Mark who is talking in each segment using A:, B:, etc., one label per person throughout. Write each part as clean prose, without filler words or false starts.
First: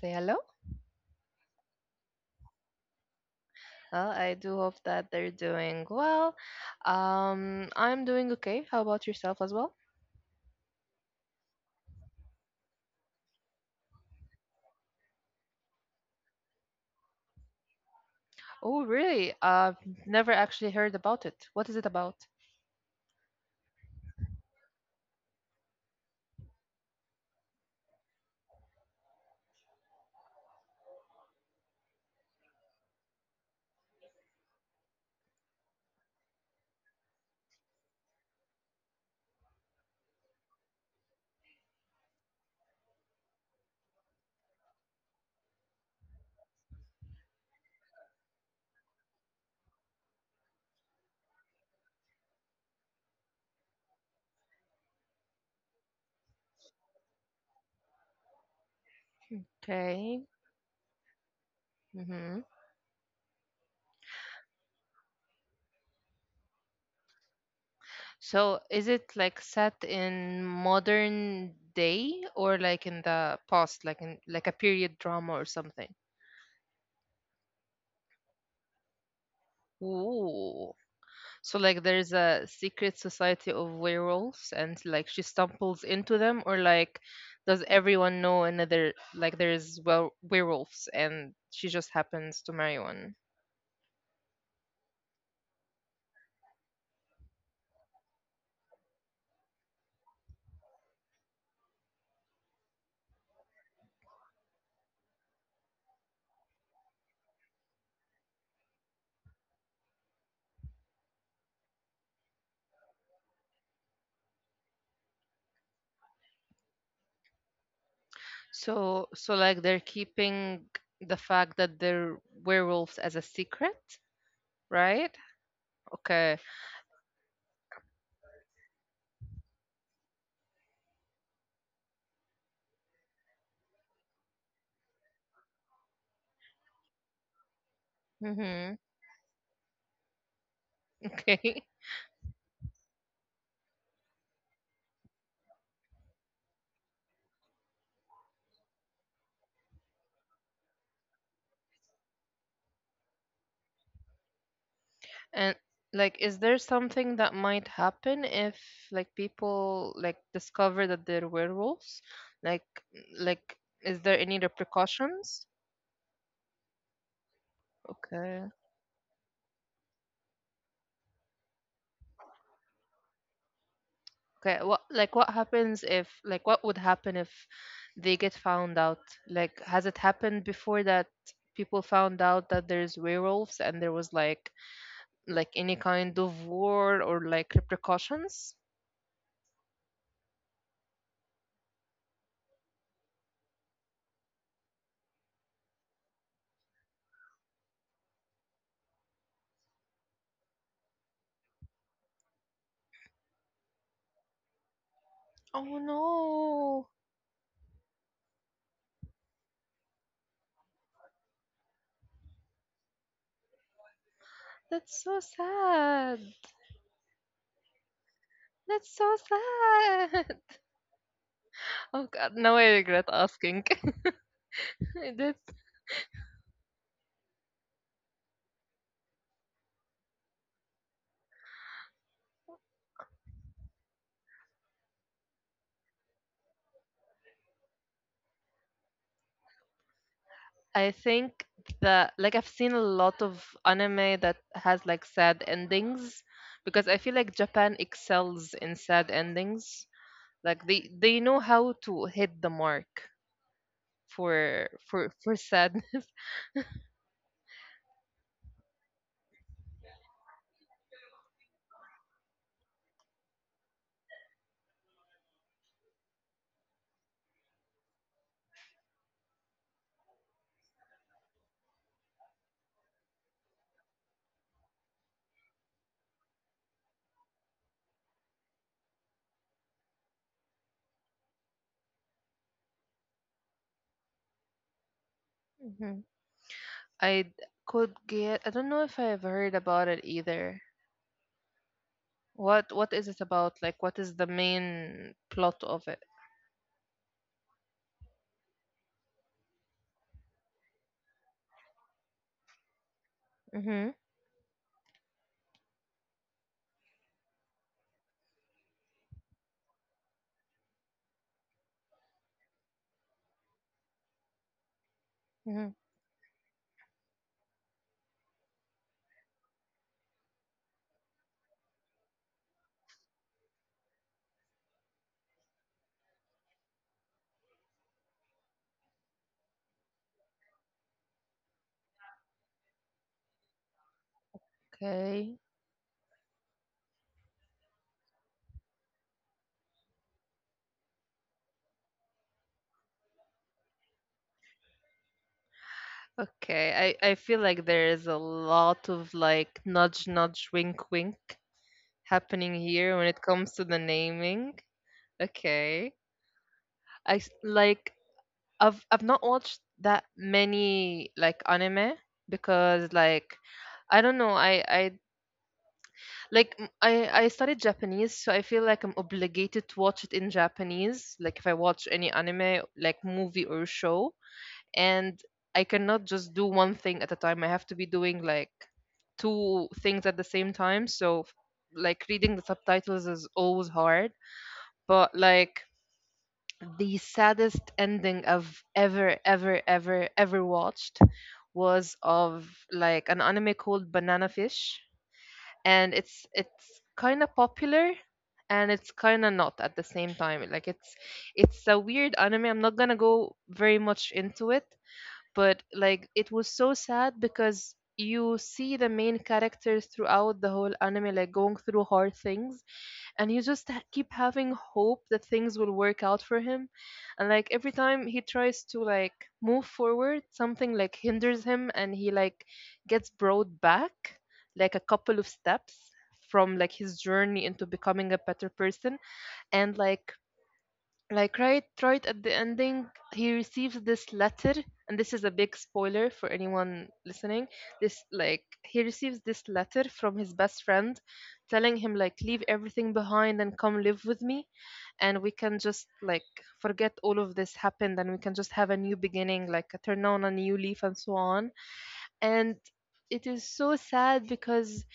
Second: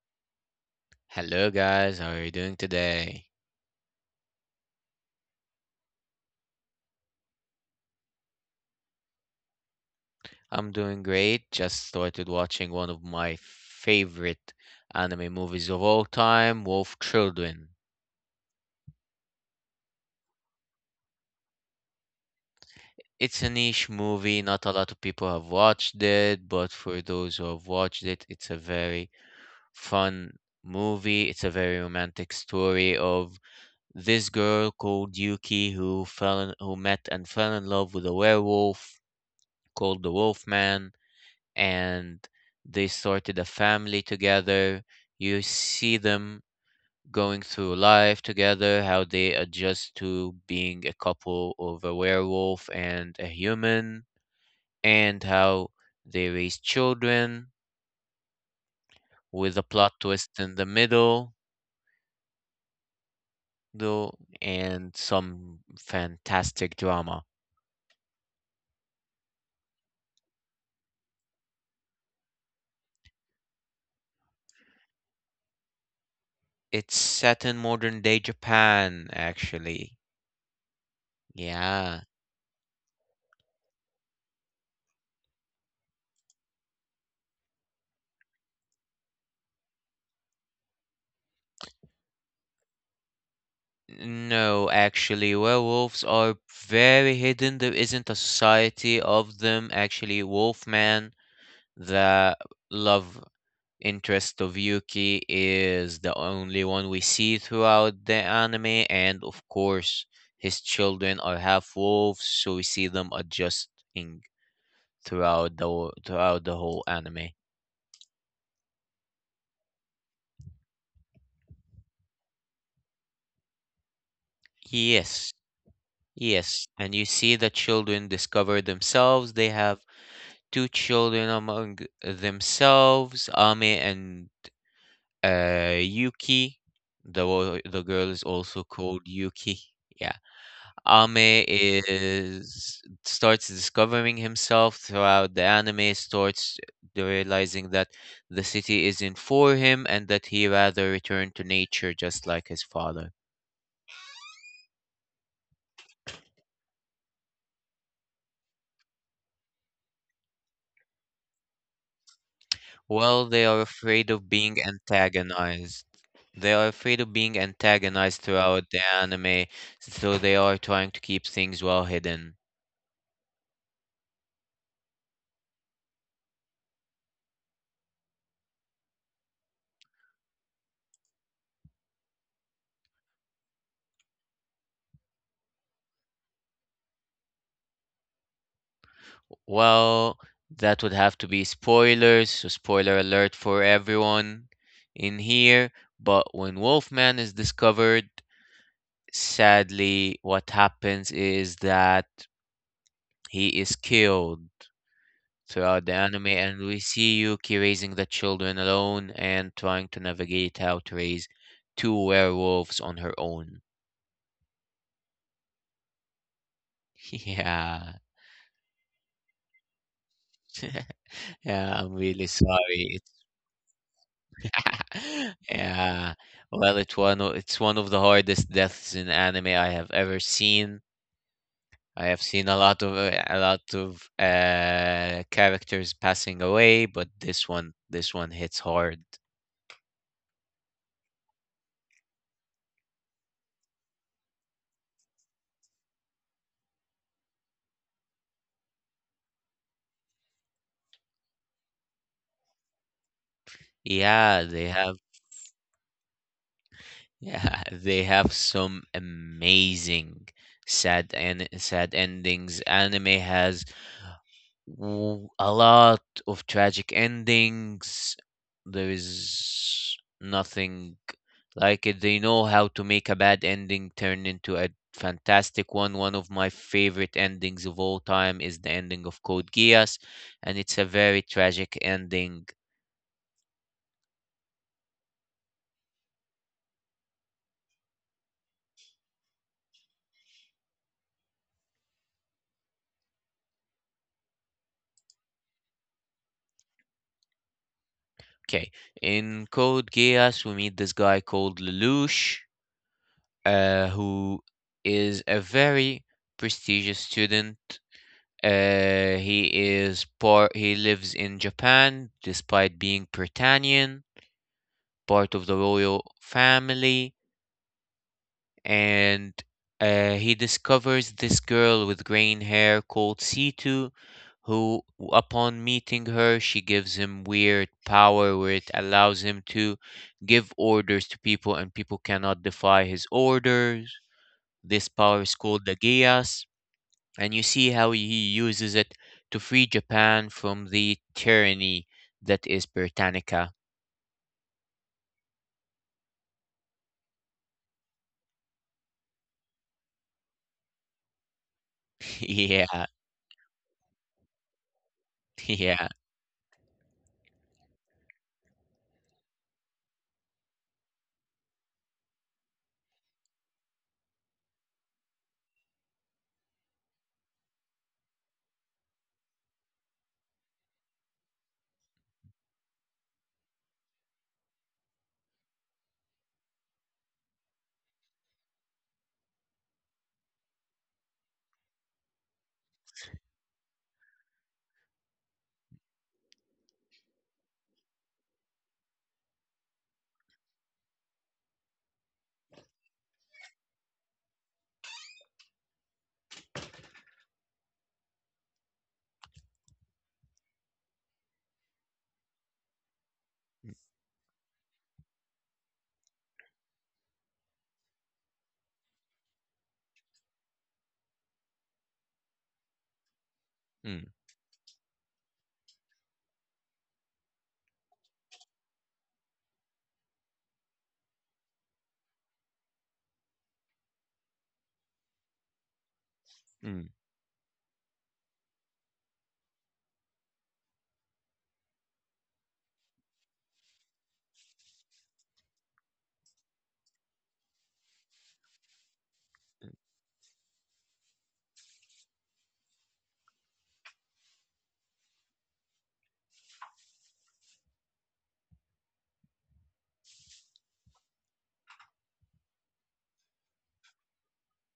A: Say hello.
B: Hello guys, how are you doing today?
A: I do hope that they're doing well. I'm doing okay. How about yourself as well?
B: I'm doing great. Just started watching one of my favorite anime movies of all time, Wolf Children.
A: Oh, really? I've never actually heard about it. What is it about?
B: It's a niche movie, not a lot of people have watched it, but for those who have watched it, it's a very fun movie. It's a very romantic story of this girl called Yuki who fell in, who met and fell in love with a werewolf called the Wolfman and they sorted a family together. You see them going through life together, how they adjust to being a couple of a werewolf and a human, and how they raise children with a plot
A: Okay.
B: twist in the middle,
A: Mm-hmm.
B: though, and some fantastic drama.
A: So, is it like set in modern day or like in the past, like in like a period drama or something?
B: It's set in modern day Japan, actually.
A: Ooh. So like there's
B: Yeah.
A: a secret society of werewolves and like she stumbles into them or like does everyone know another like there's well werewolves and she just happens to marry one?
B: No, actually, werewolves are very hidden. There isn't a society of them. Actually, Wolfman, the love interest of Yuki, is the only one we see throughout the anime, and of course, his children are half wolves, so we see them adjusting throughout throughout the whole anime.
A: So like they're keeping the fact that they're werewolves as a secret, right?
B: Yes,
A: Okay.
B: yes, and you see the children discover themselves. They have two children among themselves, Ame and Yuki.
A: Mm-hmm.
B: The girl is also called Yuki. Yeah,
A: Okay.
B: Ame is starts discovering himself throughout the anime. Starts realizing that the city isn't for him and that he rather return to nature, just like his father.
A: And like, is there something that might happen if like people like discover that they're werewolves? Like, like, is there any
B: Well, they are afraid
A: repercussions?
B: of being antagonized. They are afraid of
A: Okay.
B: being antagonized throughout the anime, so they are trying to keep things well hidden.
A: Okay. What what happens if like what would happen if they get found out? Like, has it happened before that people found out that there's werewolves and there was like any kind of war or like repercussions?
B: Well, that would have to be spoilers, so spoiler alert for everyone in here. But when Wolfman is discovered, sadly, what happens is that he is killed
A: Oh
B: throughout the anime,
A: no.
B: and we see Yuki raising the children alone and trying to navigate how to raise two werewolves on her own.
A: That's so sad.
B: Yeah.
A: That's so sad. Oh
B: Yeah,
A: God,
B: I'm
A: now I
B: really
A: regret
B: sorry.
A: asking.
B: It's-
A: That's,
B: yeah. Well, it's one of the hardest deaths in anime I have ever seen. I have seen a lot of characters passing away, but this one hits hard.
A: I think that like I've seen a lot of anime that has like sad endings because I feel like Japan excels in sad endings. Like they know how to hit the mark
B: Yeah, they
A: for
B: have
A: sad.
B: Yeah, they have some amazing sad endings. Anime has a lot of tragic endings. There is nothing like it. They know how to make a bad ending turn into a fantastic one. One of my favorite endings of all time is the ending of Code Geass, and it's a very tragic ending.
A: Mhm. I could get. I don't know if I've heard about it either. What is it about? Like what is the main plot of it?
B: Okay, in Code Geass, we meet this guy called Lelouch
A: Mm-hmm.
B: who is a very prestigious student. He is part. He lives in Japan, despite being Britannian, part of the royal family, and he discovers this girl with green hair called Situ, who, upon meeting her, she gives him weird power where it allows him to give orders to people, and people cannot defy his orders. This
A: Okay.
B: power is called the Geas, and you see how he uses it to free Japan from the tyranny that is Britannica.
A: Okay, I feel like there is a lot of like nudge, nudge, wink, wink happening here when it
B: yeah,
A: comes to the naming. Okay.
B: yeah.
A: Like I've not watched that many like anime because like I don't know, I like I studied Japanese, so I feel like I'm obligated to watch it in Japanese, like if I watch any anime, like movie or show, and I cannot just do one thing at a time. I have to be doing like two things at the same time. Like reading the subtitles is always hard, but like the saddest ending I've ever watched was of like an anime called Banana Fish, and it's kind of popular and it's kind of not at the same time. Like it's a weird anime, I'm not gonna go very much into it, but like it was so sad because you see the main characters throughout the whole anime like going through hard things and you just keep
B: Mm,
A: having hope that things will work out for him. And like every time he tries to like move forward, something like hinders him and he like gets brought back like a couple of steps from like his
B: mm,
A: journey into becoming a better person. And like right at the ending, he receives this letter, and this is a big spoiler for anyone listening. This like he receives this letter from his best friend telling him like leave everything behind and come live with me, and we can just like forget all of this happened and we can just have a new beginning, like a turn on a new leaf and so on. And it is so sad because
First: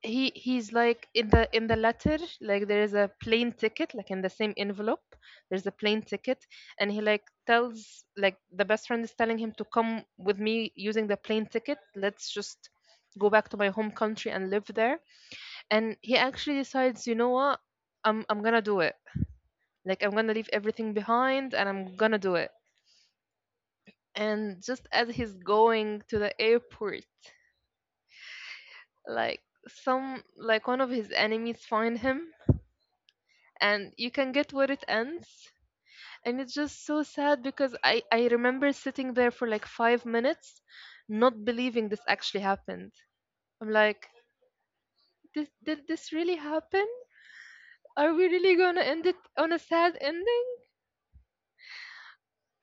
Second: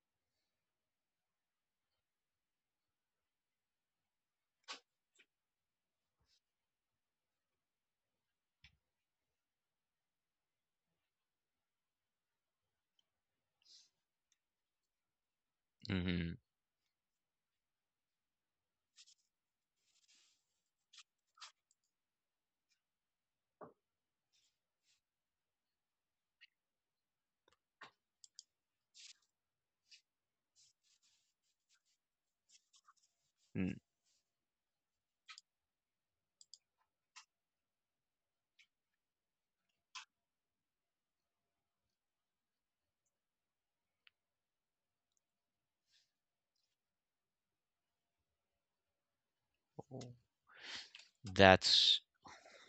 A: he's like in the letter, like there is a plane ticket like in the same envelope, there's a plane ticket, and he like tells, like the best friend is telling him to come with me using the plane ticket, let's just go back to my home country and live there. And he
B: mhm,
A: actually decides, you know what, I'm gonna do it, like I'm gonna leave everything behind and I'm gonna do it. And just as he's going to the airport, like some like one of his enemies find him,
B: mm.
A: and you can get where it ends. And it's just so sad because I remember sitting there for like 5 minutes not believing this actually happened. I'm like, this did this really happen? Are we really going to end it on a sad ending?
B: That's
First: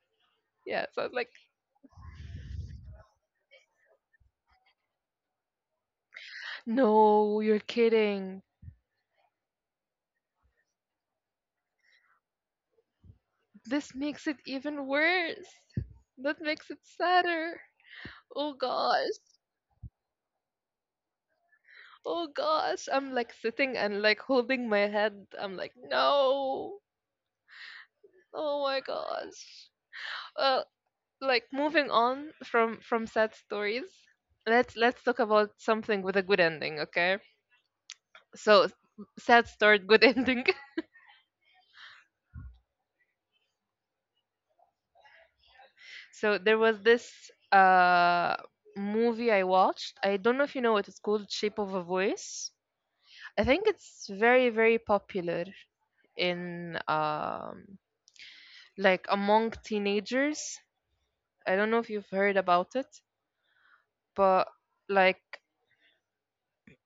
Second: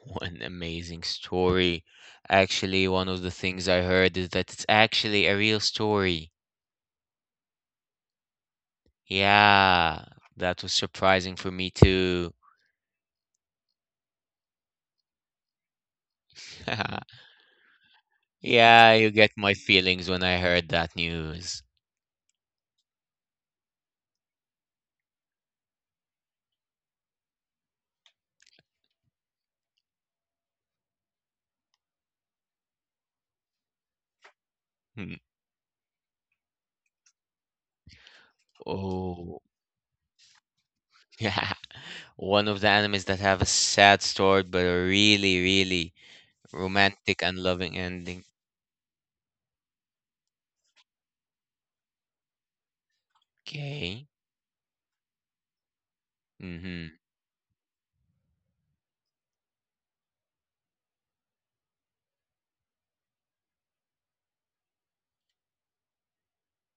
B: one
A: Yeah, so
B: amazing
A: I was like,
B: story. Actually, one of the things I heard is that it's actually a real story.
A: no, you're kidding.
B: Yeah, that was surprising for me too.
A: This makes it even worse. That makes it sadder. Oh
B: Yeah,
A: gosh.
B: you get my feelings when I heard that news.
A: Oh gosh, I'm like sitting and like holding my head. I'm like, no. Oh my gosh. uh, like moving on from sad stories, let's talk about something with a good ending, okay. So sad
B: Oh.
A: story good ending.
B: Yeah, one of the animes that have a sad story but a really, really
A: So there was
B: romantic
A: this
B: and loving ending.
A: uh movie I watched, I don't know if you know it, it's called Shape of a Voice. I think it's
B: Okay.
A: very very popular in
B: Mm-hmm.
A: like among teenagers. I don't know if you've heard about it, but like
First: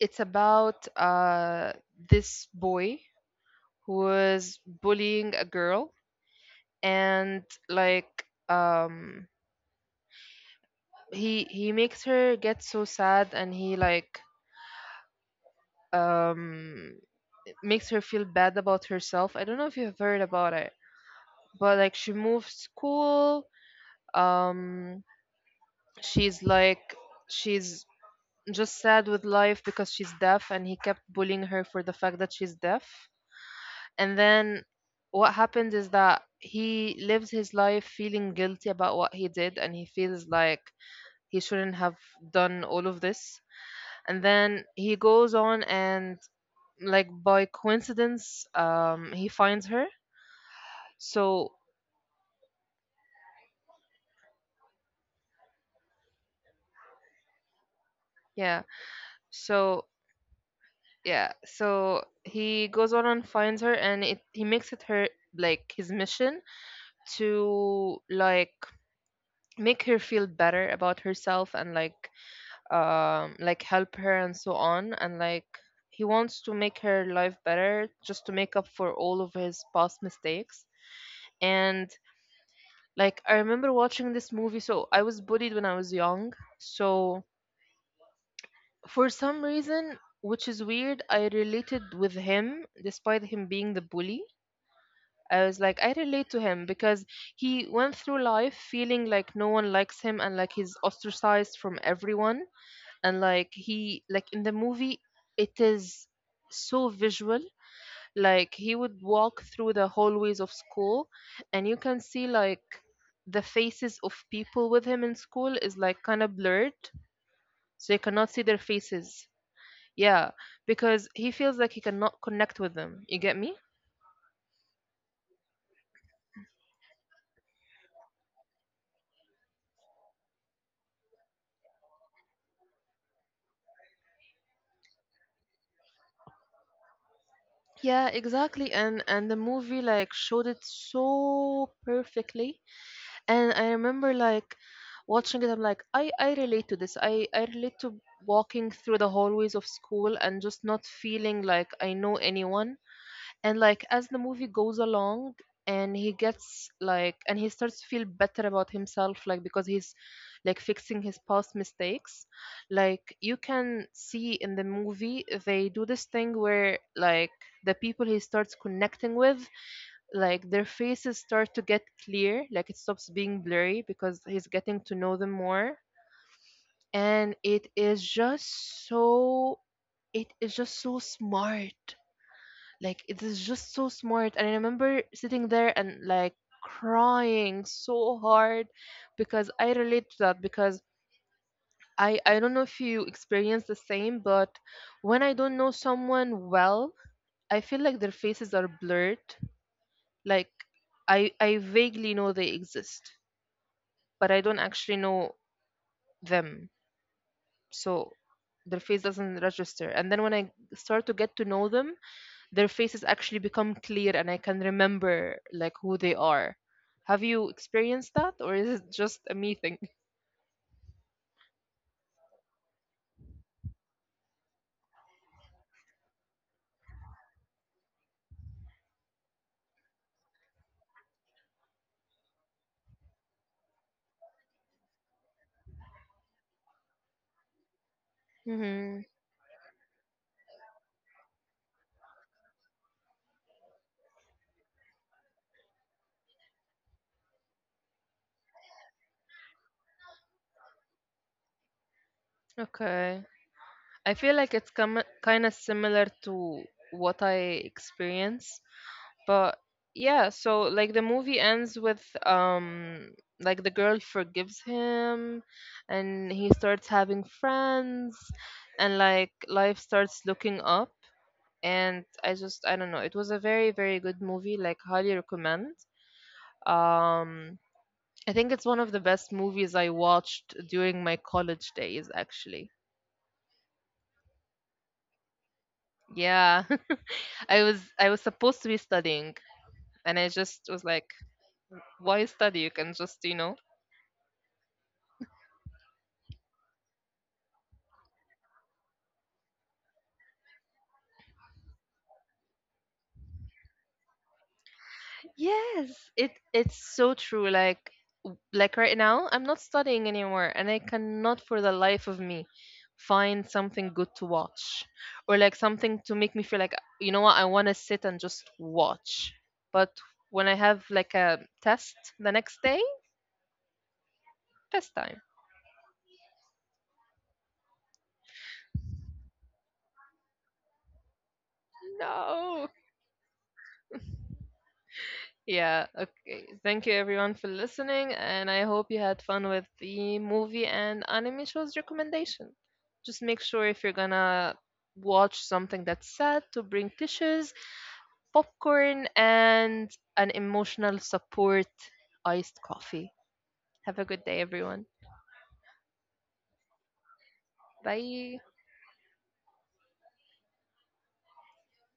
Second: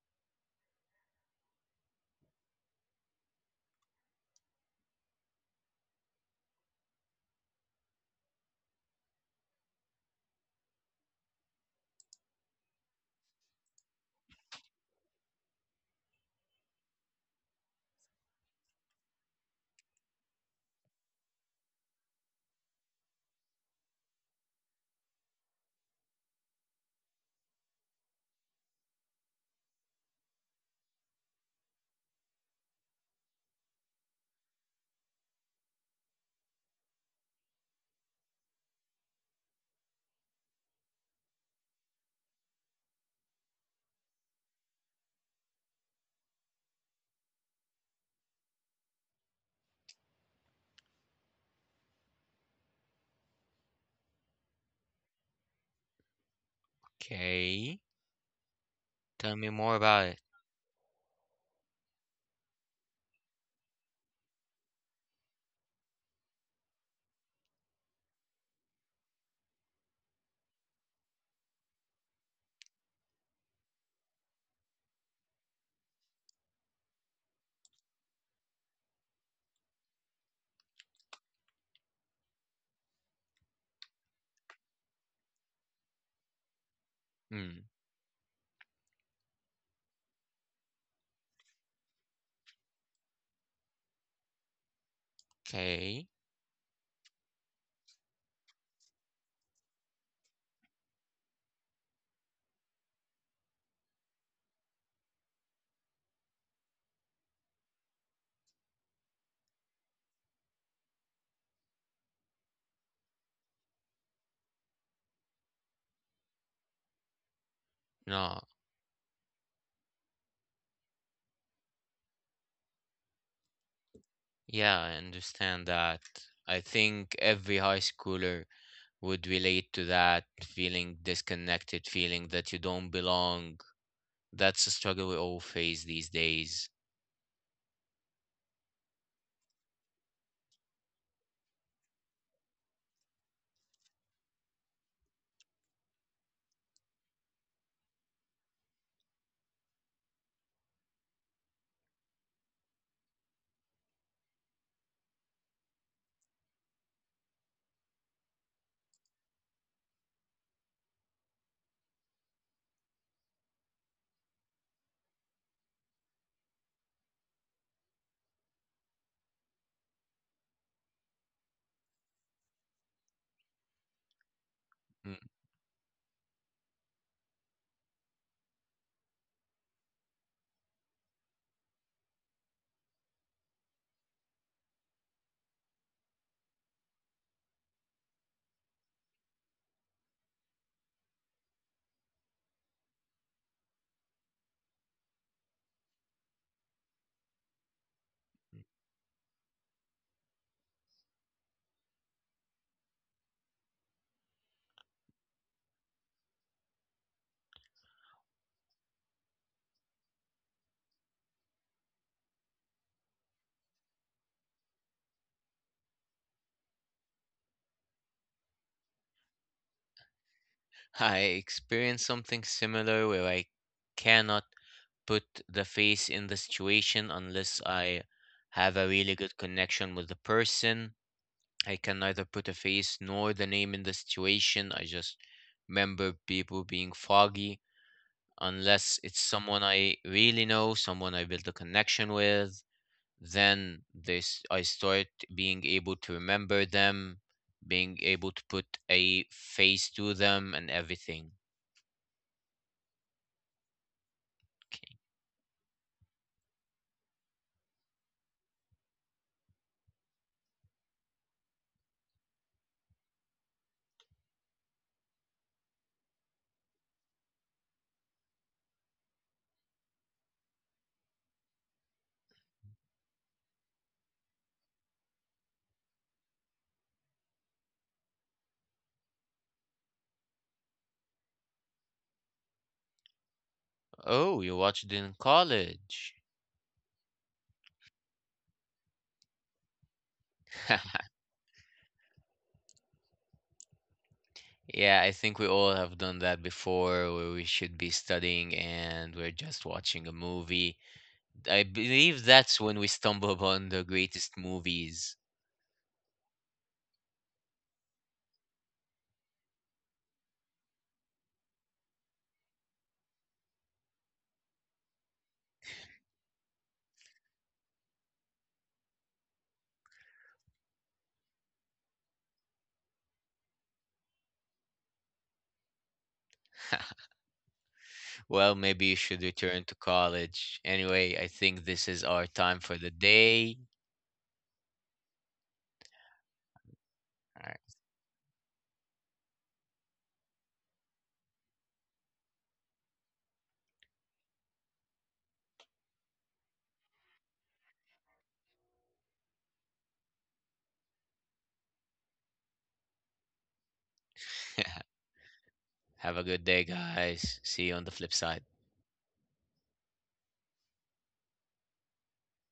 A: it's about this boy who was bullying a girl. And like he makes her get so sad and he like um makes her feel bad about herself. I don't know if you've heard about it, but like she moves school. Um, she's like she's just sad with life because she's deaf, and he kept bullying her for the fact that she's deaf. And then what happens is that he lives his life feeling guilty about what he did and he feels like he shouldn't have done all of this. And then he goes on and like by coincidence he finds her. So
B: Okay.
A: yeah.
B: Tell me more
A: So
B: about it.
A: yeah. So he goes on and finds her and it he makes it her like his mission to like make her feel better about herself and like help her and so on. And like he wants to make her life better just to make up for all of his past mistakes. And like I remember watching this movie. So I was bullied when I was young. So
B: Mm.
A: for some reason, which is weird, I related with him despite him being the bully. I was like, I
B: Okay.
A: relate to him because he went through life feeling like no one likes him and like he's ostracized from everyone. And like he like in the movie it is so visual, like he would walk through the hallways of school and you can see like the faces of people with him in school is like kind of blurred, so you cannot see
B: No.
A: their faces. Yeah, because he feels like he cannot connect with them, you get me?
B: Yeah, I understand that. I think every high schooler would relate to that feeling disconnected, feeling that you don't belong. That's a struggle we all face these days.
A: Yeah, exactly. And the movie like showed it so perfectly. And I remember like watching it, I'm like, I relate to this, I relate to walking through the hallways of school and just not feeling like I know anyone. And like as the movie goes along and he gets like and he starts to feel better about himself, like because he's like fixing his past mistakes, like you can see in the movie they do this thing where like the people he starts connecting with, like their faces start to get clear, like it stops being blurry because he's getting to know them more. And it is just so smart. Like it is just so smart. And I remember sitting there and like crying so hard because I relate to that, because I don't know if you experience the same, but when I don't know someone well, I feel like their faces are blurred. Like I vaguely know they exist, but I don't actually know them. So their face doesn't register. And then when I start to get to know them, their faces actually become clear and I can remember like who they are. Have you experienced that or is it just a me thing?
B: I experienced something similar where I cannot put the face in the situation unless I have a really good connection with the person. I can neither put a face nor the name in the situation. I just remember people being foggy
A: Mm-hmm.
B: unless it's someone I really know, someone I built a connection with, then this I start being able to remember them, being able to put a face to them and everything.
A: Okay. I feel like it's
B: Okay.
A: kind of similar to what I experience, but yeah, so like the movie ends with like the girl forgives him and he starts having friends and like life starts looking up. And I just I don't know, it was a very very good movie, like highly recommend. um I think it's one of the best movies I watched during my college days, actually.
B: Oh, you watched it in college.
A: Yeah. I was supposed to be studying and I just was like, why study, you can just, you know.
B: Yeah, I think we all have done that before where we should be studying and we're just watching a movie. I believe that's when we stumble upon the greatest movies.
A: Yes, it it's so true. Like like right now, I'm not studying anymore, and I cannot for the life of me find something good to watch, or like something to make me feel like, you know what, I want to sit and just watch. But when I have like a test the next day, test time.
B: Well, maybe you should return to college. Anyway, I think this is our time
A: No.
B: for the day.
A: Yeah, okay. Thank you everyone
B: All
A: for
B: right.
A: listening, and I hope you had fun with the movie and anime shows recommendation. Just make sure if you're gonna watch something that's sad to bring tissues, popcorn, and an emotional support iced coffee. Have a good day, everyone.
B: Have a good day, guys. See you on the flip
A: Bye.
B: side.